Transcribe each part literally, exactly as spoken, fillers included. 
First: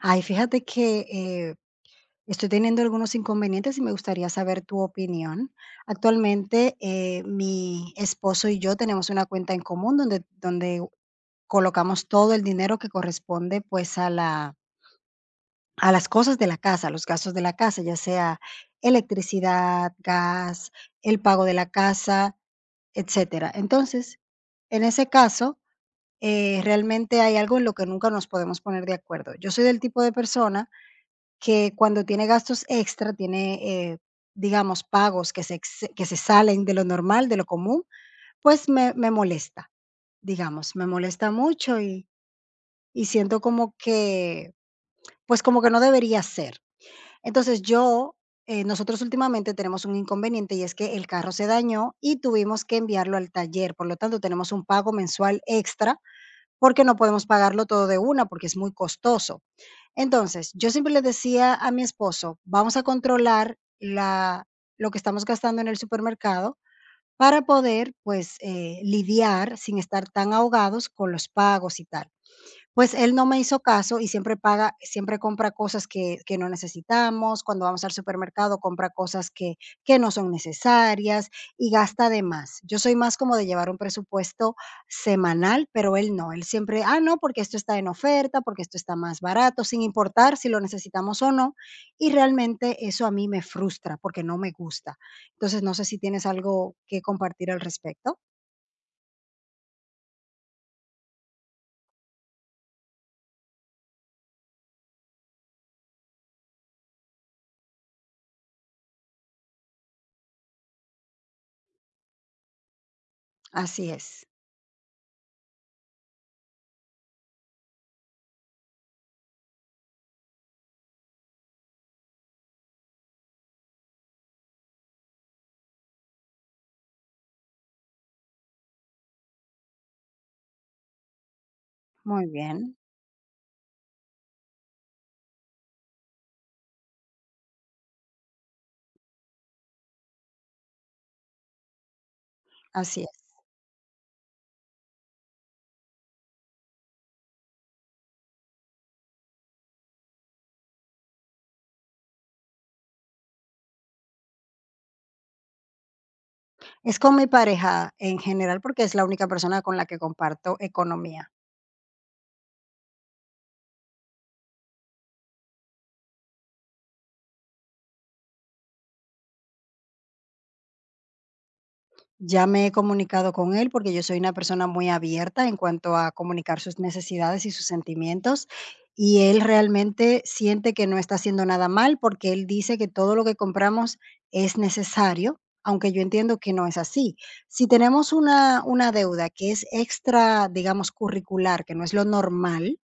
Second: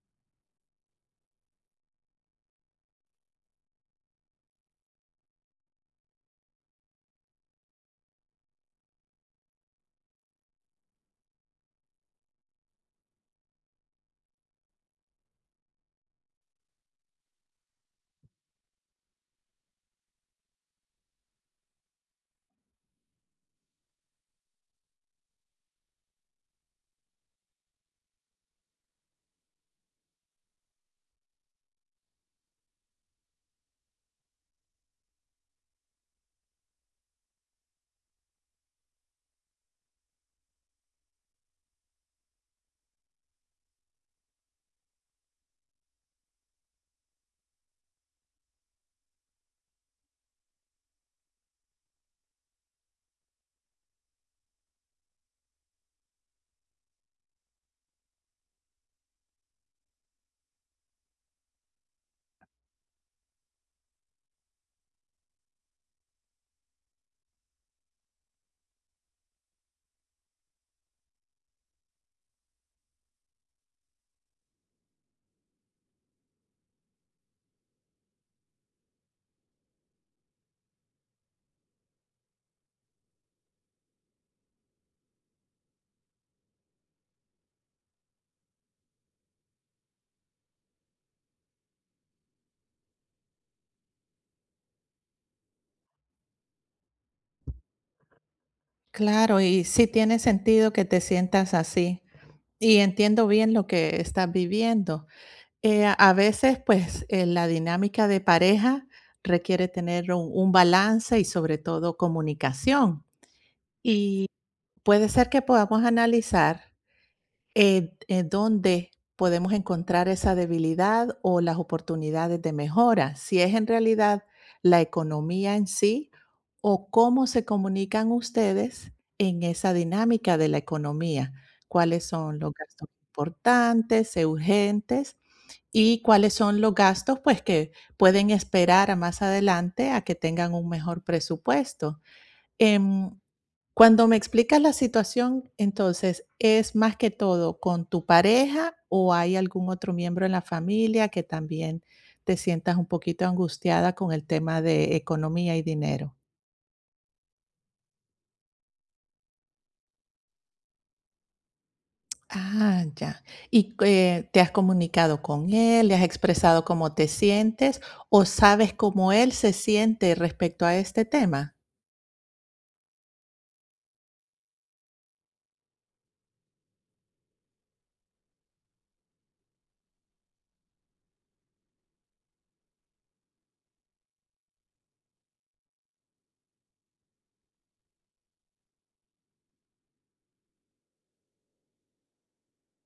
Ay, fíjate que eh, estoy teniendo algunos inconvenientes y me gustaría saber tu opinión. Actualmente, eh, mi esposo y yo tenemos una cuenta en común donde, donde colocamos todo el dinero que corresponde pues a la, a las cosas de la casa, a los gastos de la casa, ya sea electricidad, gas, el pago de la casa, etcétera. Entonces, en ese caso, eh, realmente hay algo en lo que nunca nos podemos poner de acuerdo. Yo soy del tipo de persona que cuando tiene gastos extra, tiene, eh, digamos, pagos que se ex que se salen de lo normal, de lo común, pues me me molesta, digamos, me molesta mucho y y siento como que, pues, como que no debería ser. Entonces yo, eh, nosotros últimamente tenemos un inconveniente y es que el carro se dañó y tuvimos que enviarlo al taller, por lo tanto, tenemos un pago mensual extra porque no podemos pagarlo todo de una, porque es muy costoso. Entonces, yo siempre le decía a mi esposo: "Vamos a controlar la lo que estamos gastando en el supermercado para poder, pues, eh, lidiar sin estar tan ahogados con los pagos y tal". Pues él no me hizo caso y siempre paga siempre compra cosas que que no necesitamos, cuando vamos al supermercado compra cosas que que no son necesarias y gasta de más. Yo soy más como de llevar un presupuesto semanal, pero él no, él siempre: "Ah, no, porque esto está en oferta, porque esto está más barato", sin importar si lo necesitamos o no, y realmente eso a mí me frustra porque no me gusta. Entonces, no sé si tienes algo que compartir al respecto. Claro, y sí tiene sentido que te sientas así. Y entiendo bien lo que estás viviendo. Eh, a a veces, pues, eh, la dinámica de pareja requiere tener un, un balance y sobre todo comunicación. Así es, Y puede ser que podamos analizar eh, eh, dónde podemos encontrar esa debilidad o las oportunidades de mejora, si es en realidad la economía en sí o cómo se comunican ustedes en esa dinámica de la economía, cuáles muy son los bien, gastos importantes, eh, urgentes y cuáles son los gastos pues que pueden esperar a más adelante a que tengan un mejor presupuesto. así Em, es. Cuando me explicas la situación, entonces, ¿es más que todo con tu pareja o hay algún otro miembro en la familia que también te sientas un poquito angustiada con el tema de economía y dinero? Es con mi pareja en general, porque es la única persona con la que comparto economía. Ah, ya. ¿Y eh, te has comunicado con él? ¿Le has expresado cómo te sientes? ¿O sabes cómo él se siente respecto a este tema? Ya me he comunicado con él porque yo soy una persona muy abierta en cuanto a comunicar sus necesidades y sus sentimientos. Y él realmente siente que no está haciendo nada mal porque él dice que todo lo que compramos es necesario, aunque yo entiendo que no es así. Si tenemos una, una deuda que es extra, digamos, curricular, que no es lo normal,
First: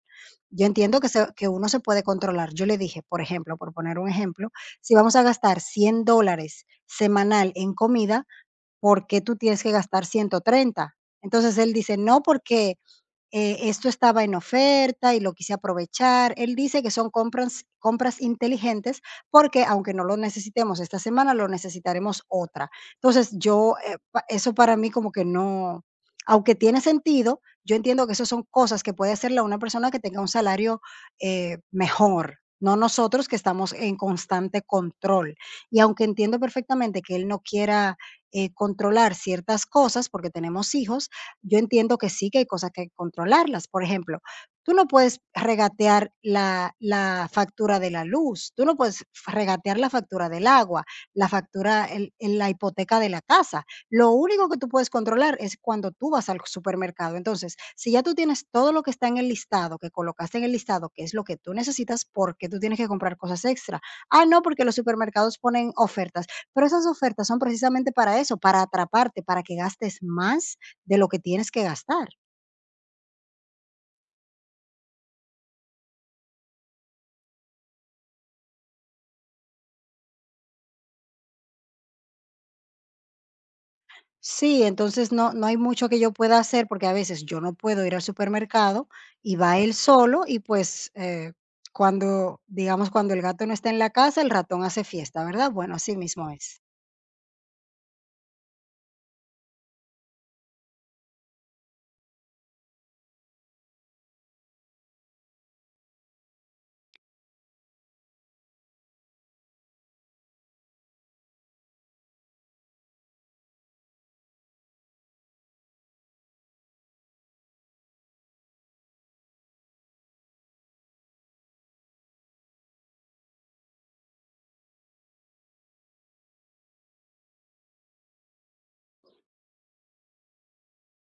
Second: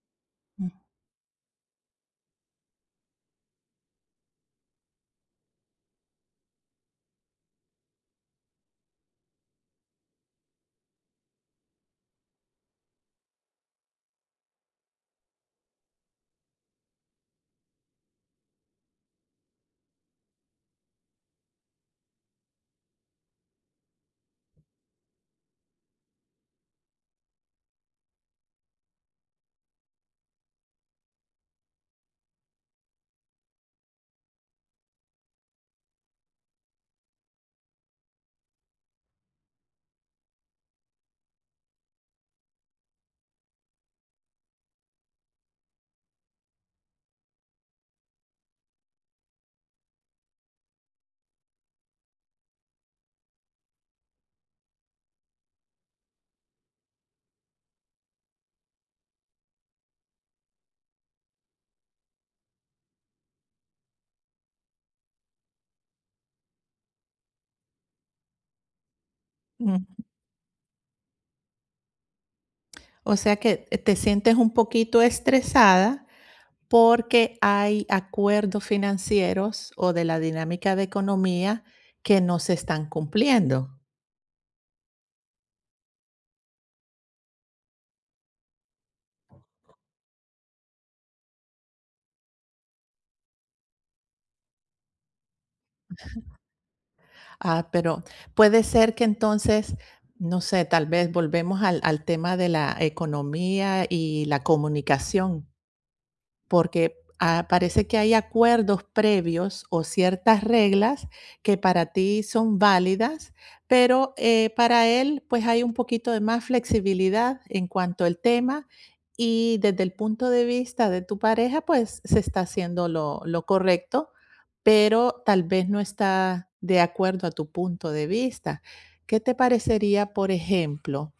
yo Mm. entiendo que, se- que uno se puede controlar. Yo le dije, por ejemplo, por poner un ejemplo, si vamos a gastar cien dólares semanal en comida, ¿por qué tú tienes que gastar ciento treinta. Entonces él dice, no, porque eh, esto estaba en oferta y lo quise aprovechar. Él dice que son compras, compras inteligentes porque aunque no lo necesitemos esta semana, lo necesitaremos otra. Entonces, yo, eh, pa- eso para mí como que no, aunque tiene sentido, yo entiendo que eso son cosas que puede hacerla una persona que tenga un salario eh, mejor. No nosotros que estamos en constante control. Y aunque entiendo perfectamente que él no quiera eh, controlar ciertas cosas porque tenemos hijos, yo entiendo que sí, que hay cosas que hay que controlarlas. Por ejemplo, tú no puedes regatear la, la factura de la luz, tú no puedes regatear la factura del agua, la factura, el- el- la hipoteca de la casa. Lo único que tú puedes controlar es cuando tú vas al supermercado. Entonces, si ya tú tienes todo lo que está en el listado, que colocaste en el listado, que es lo que tú necesitas, ¿por qué tú tienes que comprar cosas extra? Ah, no, porque los supermercados ponen ofertas, pero esas ofertas son precisamente para eso, para atraparte, para que Mm. gastes más de lo que tienes que gastar. O sea que eh, te sientes un poquito estresada porque hay acuerdos financieros o de la dinámica de economía que no se están cumpliendo. Sí, entonces no no hay mucho que yo pueda hacer, porque a veces yo no puedo ir al supermercado y va él solo y, pues, eh, cuando, digamos, cuando el gato no está en la casa, el ratón hace fiesta, ¿verdad? Bueno, así mismo es. Ah, pero puede ser que entonces, no sé, tal vez volvemos al, al tema de la economía y la comunicación. Porque, ah, parece que hay acuerdos previos o ciertas reglas que para ti son válidas, pero, eh, para él, pues, hay un poquito de más flexibilidad en cuanto al tema, y desde el punto de vista de tu pareja, pues, se está haciendo lo lo correcto, pero tal vez no está de acuerdo a tu punto de vista. ¿Qué te parecería, por ejemplo,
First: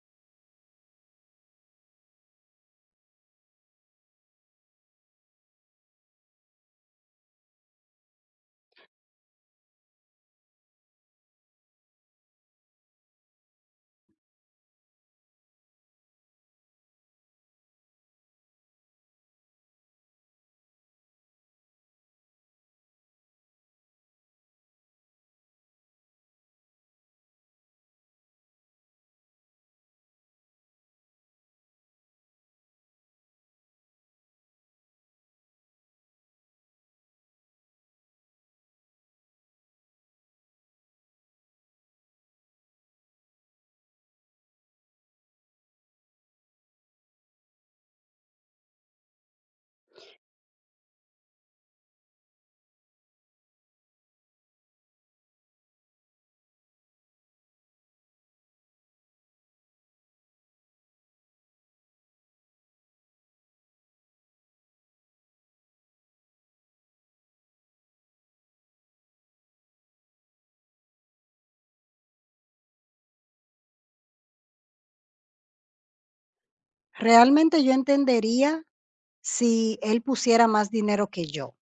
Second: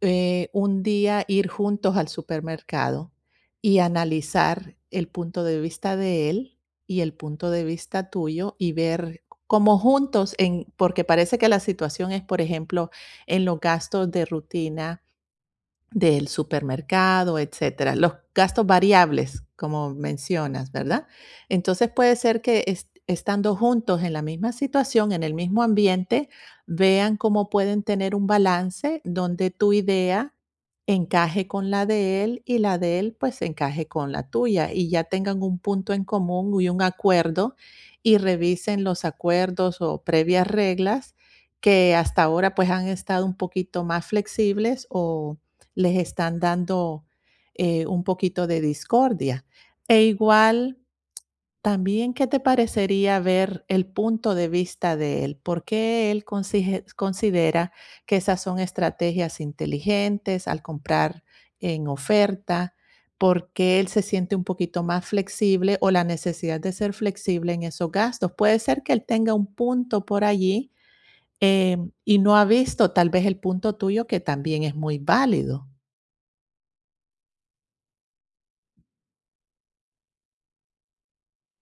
eh, un día ir juntos al supermercado y analizar el punto de vista de él y el punto de vista tuyo y ver cómo juntos, en, porque parece que la situación es, por ejemplo, en los gastos de rutina del supermercado, etcétera? Los gastos variables, como mencionas, ¿verdad? Entonces, puede ser que es estando juntos en la misma situación, en el mismo ambiente, vean cómo pueden tener un balance donde tu idea encaje con la de él y la de él, pues, encaje con la tuya, y ya tengan un punto en común y un acuerdo, y revisen los acuerdos o previas reglas que hasta ahora, pues, han estado un poquito más flexibles o les están dando eh, un poquito de discordia. E igual, también, ¿qué te parecería ver el punto de vista de él? ¿Por qué él consige- considera que esas son estrategias inteligentes al comprar en oferta? ¿Por qué él se siente un poquito más flexible o la necesidad de ser flexible en esos gastos? Puede ser que él tenga un punto por allí em, y no ha visto tal vez el punto tuyo que también es muy válido. Realmente yo entendería si él pusiera más dinero que yo.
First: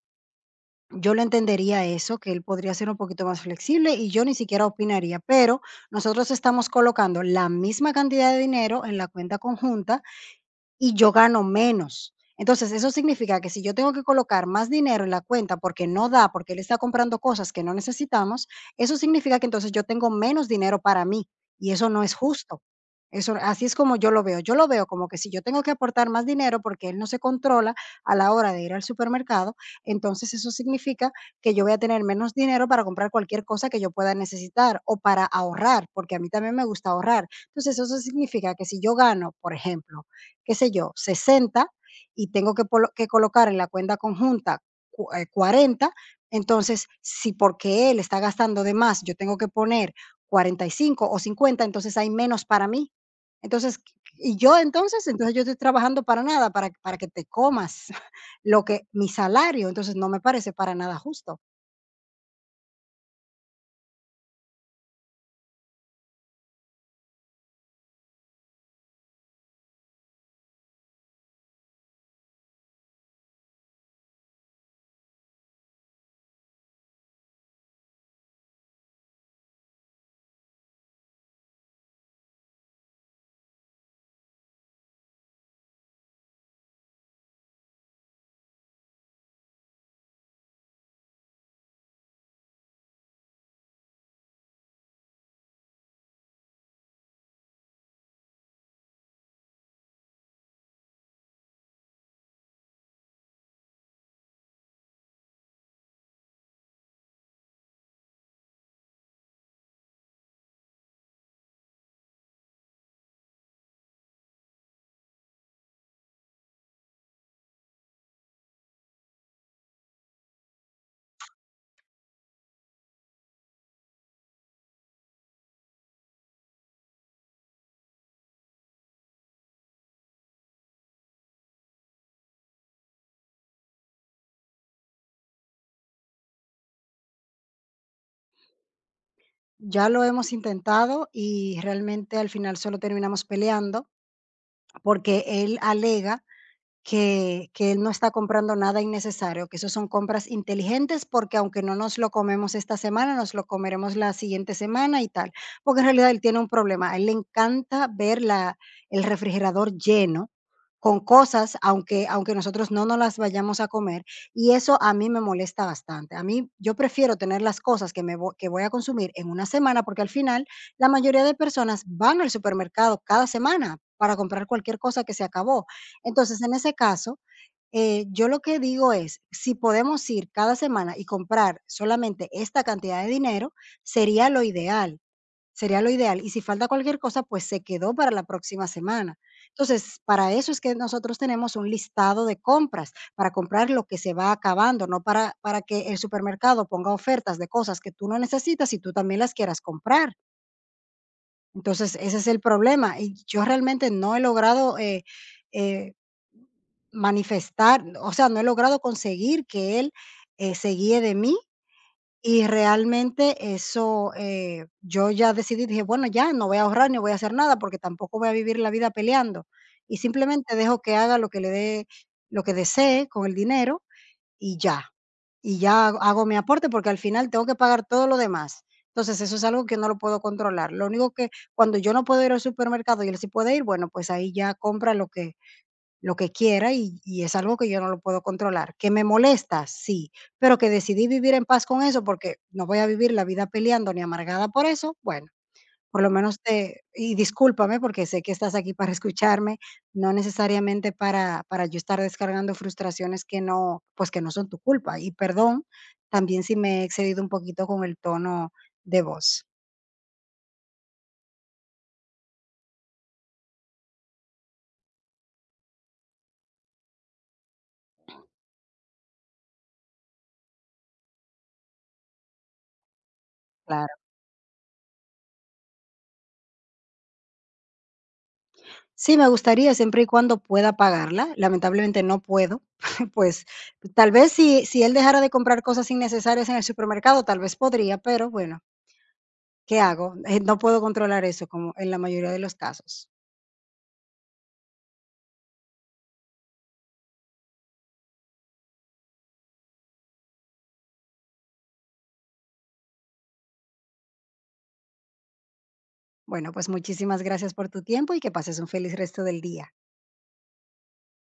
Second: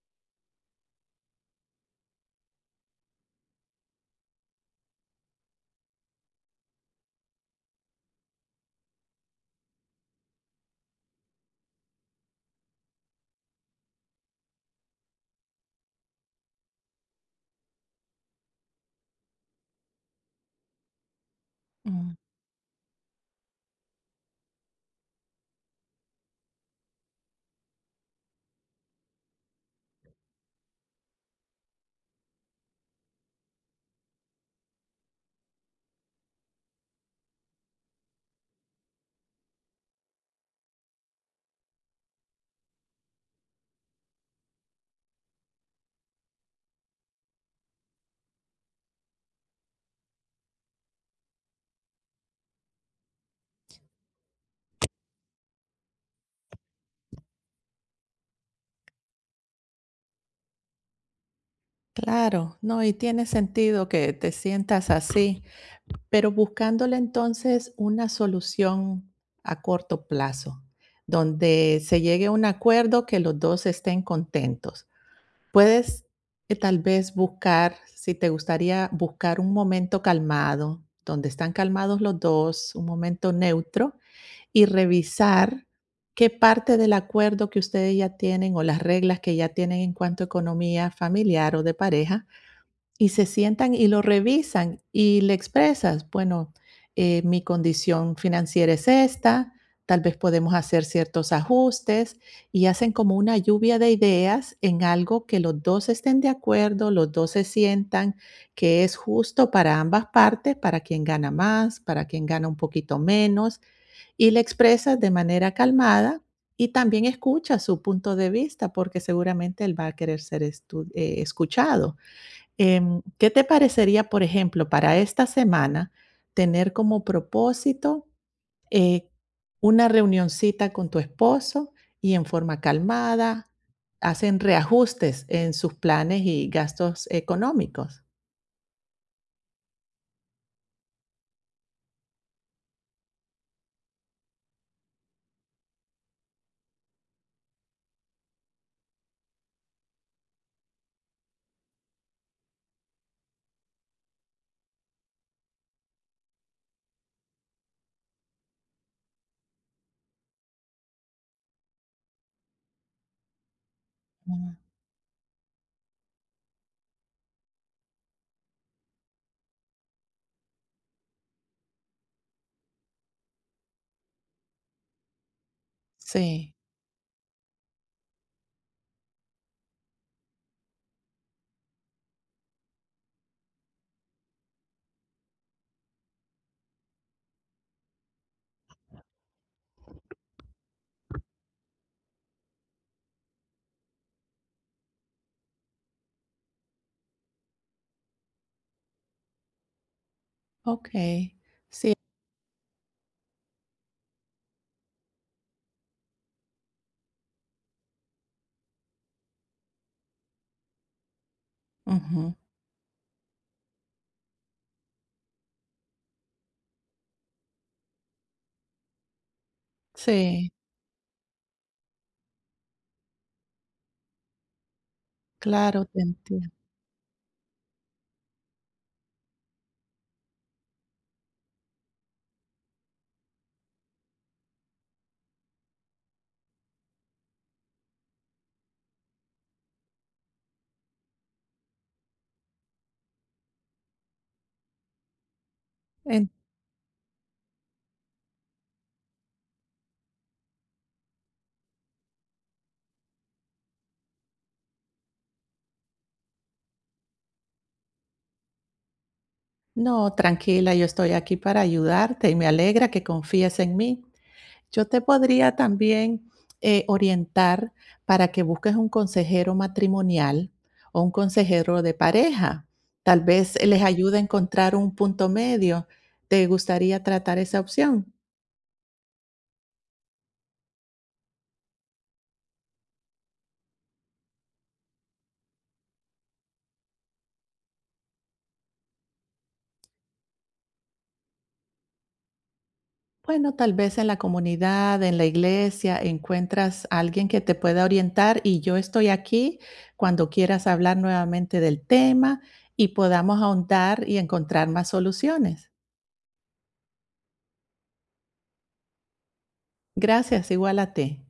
Yo lo entendería eso, que él podría ser un poquito más flexible y yo ni siquiera opinaría, pero nosotros estamos colocando la misma cantidad de dinero en la cuenta conjunta. Y yo gano menos. Entonces, eso significa que si yo tengo que colocar más dinero en la cuenta porque no da, porque él está comprando cosas que no necesitamos, eso significa que entonces yo tengo menos dinero para mí y eso no es justo. Eso, así es como yo lo veo. Yo lo veo como que si yo tengo que aportar más dinero porque él no se controla a la hora de ir al supermercado, entonces eso significa que yo voy a tener menos dinero para comprar cualquier cosa que yo pueda necesitar o para ahorrar, porque a mí también me gusta ahorrar. Entonces eso significa que si yo gano, por ejemplo, qué sé yo, sesenta y tengo que, polo- que colocar en la cuenta conjunta cu- eh, cuarenta, entonces si porque él está gastando de más, yo tengo que poner cuarenta y cinco o cincuenta. Entonces hay menos para mí. Entonces, y yo entonces, entonces yo estoy trabajando para nada, para, para que te comas lo que mi salario, entonces no me parece para nada justo. Claro, no, y tiene sentido que te sientas así, pero buscándole entonces una solución a corto plazo, donde se llegue a un acuerdo que los dos estén contentos. Puedes eh, tal vez buscar, si te gustaría buscar un momento calmado, donde están calmados los dos, un momento neutro, y revisar qué parte del acuerdo que ustedes ya tienen o las reglas que ya tienen en cuanto a economía familiar o de pareja y se sientan y lo revisan y le expresas, bueno, eh, mi condición financiera es esta, tal vez podemos hacer ciertos ajustes y hacen como una lluvia de ideas en algo que los dos estén de acuerdo, los dos se sientan que es justo para ambas partes, para quien gana más, para quien gana un poquito menos, y le expresas de manera calmada y también escucha su punto de vista porque seguramente él va a querer ser estu- eh, escuchado. Em, ¿qué te parecería, por ejemplo, para esta semana tener como propósito, eh, una reunioncita con tu esposo y en forma calmada hacen reajustes en sus planes y gastos económicos? Ya lo hemos intentado y realmente al final solo terminamos peleando porque él alega que que él no está comprando nada innecesario, que eso son compras inteligentes, porque aunque no nos lo comemos esta semana, nos lo comeremos la siguiente semana y tal. Porque en realidad él tiene un problema, a él le encanta ver la el refrigerador lleno con cosas, aunque aunque nosotros no nos las vayamos a comer, y Mm, eso a mí me molesta bastante. A mí yo prefiero tener las cosas que me vo que voy a consumir en una semana, porque al final la mayoría de personas van al supermercado cada semana para comprar cualquier cosa que se acabó. Entonces, en sí, ese caso, eh, yo lo que digo es, si podemos ir cada semana y comprar solamente esta cantidad de dinero, sería lo ideal, sería lo ideal. Y si falta cualquier cosa, pues se quedó para la próxima semana. Entonces, para eso es que nosotros tenemos un listado de compras, para comprar lo que se va acabando, no para, para que el supermercado ponga ofertas de cosas que tú no necesitas y tú también las quieras comprar. okey. Sí, Entonces, ese es el problema. Y yo realmente no he logrado, eh, eh, manifestar, o sea, no he logrado conseguir que él, eh, se guíe de mí ujú. y realmente eso, eh, yo ya decidí, dije: "Bueno, ya no voy a ahorrar ni voy a hacer nada, porque tampoco voy a vivir la vida peleando". Y Sí, simplemente dejo que haga lo que le dé lo que desee con el dinero y ya. Y claro, ya te hago hago mi entien aporte, porque al final tengo que pagar todo lo demás. Entonces, eso es algo que no lo puedo controlar. Lo único que cuando yo no puedo ir al supermercado y él sí puede ir, bueno, pues ahí ya compra lo que lo que quiera y y es algo que yo no lo puedo controlar. ¿Que me molesta? Sí, pero que decidí vivir en paz con eso, porque no voy a vivir la vida peleando ni amargada por eso, bueno. Por lo en menos te y discúlpame, porque sé que estás aquí para escucharme, no necesariamente para para yo estar descargando frustraciones que no, pues, que no son tu culpa. Y perdón, también si me he excedido un poquito con el tono de voz. no, tranquila, yo estoy aquí para ayudarte y me alegra que confíes en mí. Yo te podría también, eh, orientar para que busques un consejero matrimonial o un consejero de pareja. Tal vez les Claro. ayude a encontrar un punto medio. ¿Te gustaría tratar esa opción? Sí, me gustaría siempre y cuando pueda pagarla, lamentablemente no puedo, pues, tal vez si si él dejara de comprar cosas innecesarias en el supermercado, tal vez podría, pero bueno, ¿qué hago? Eh, no puedo controlar eso como en la mayoría de los casos. Bueno, tal vez en la comunidad, en la iglesia, encuentras a alguien que te pueda orientar y yo estoy aquí cuando quieras hablar nuevamente del tema y podamos ahondar y encontrar más soluciones. Bueno, pues muchísimas gracias por tu tiempo y que pases un feliz resto del día. Gracias, igual a ti.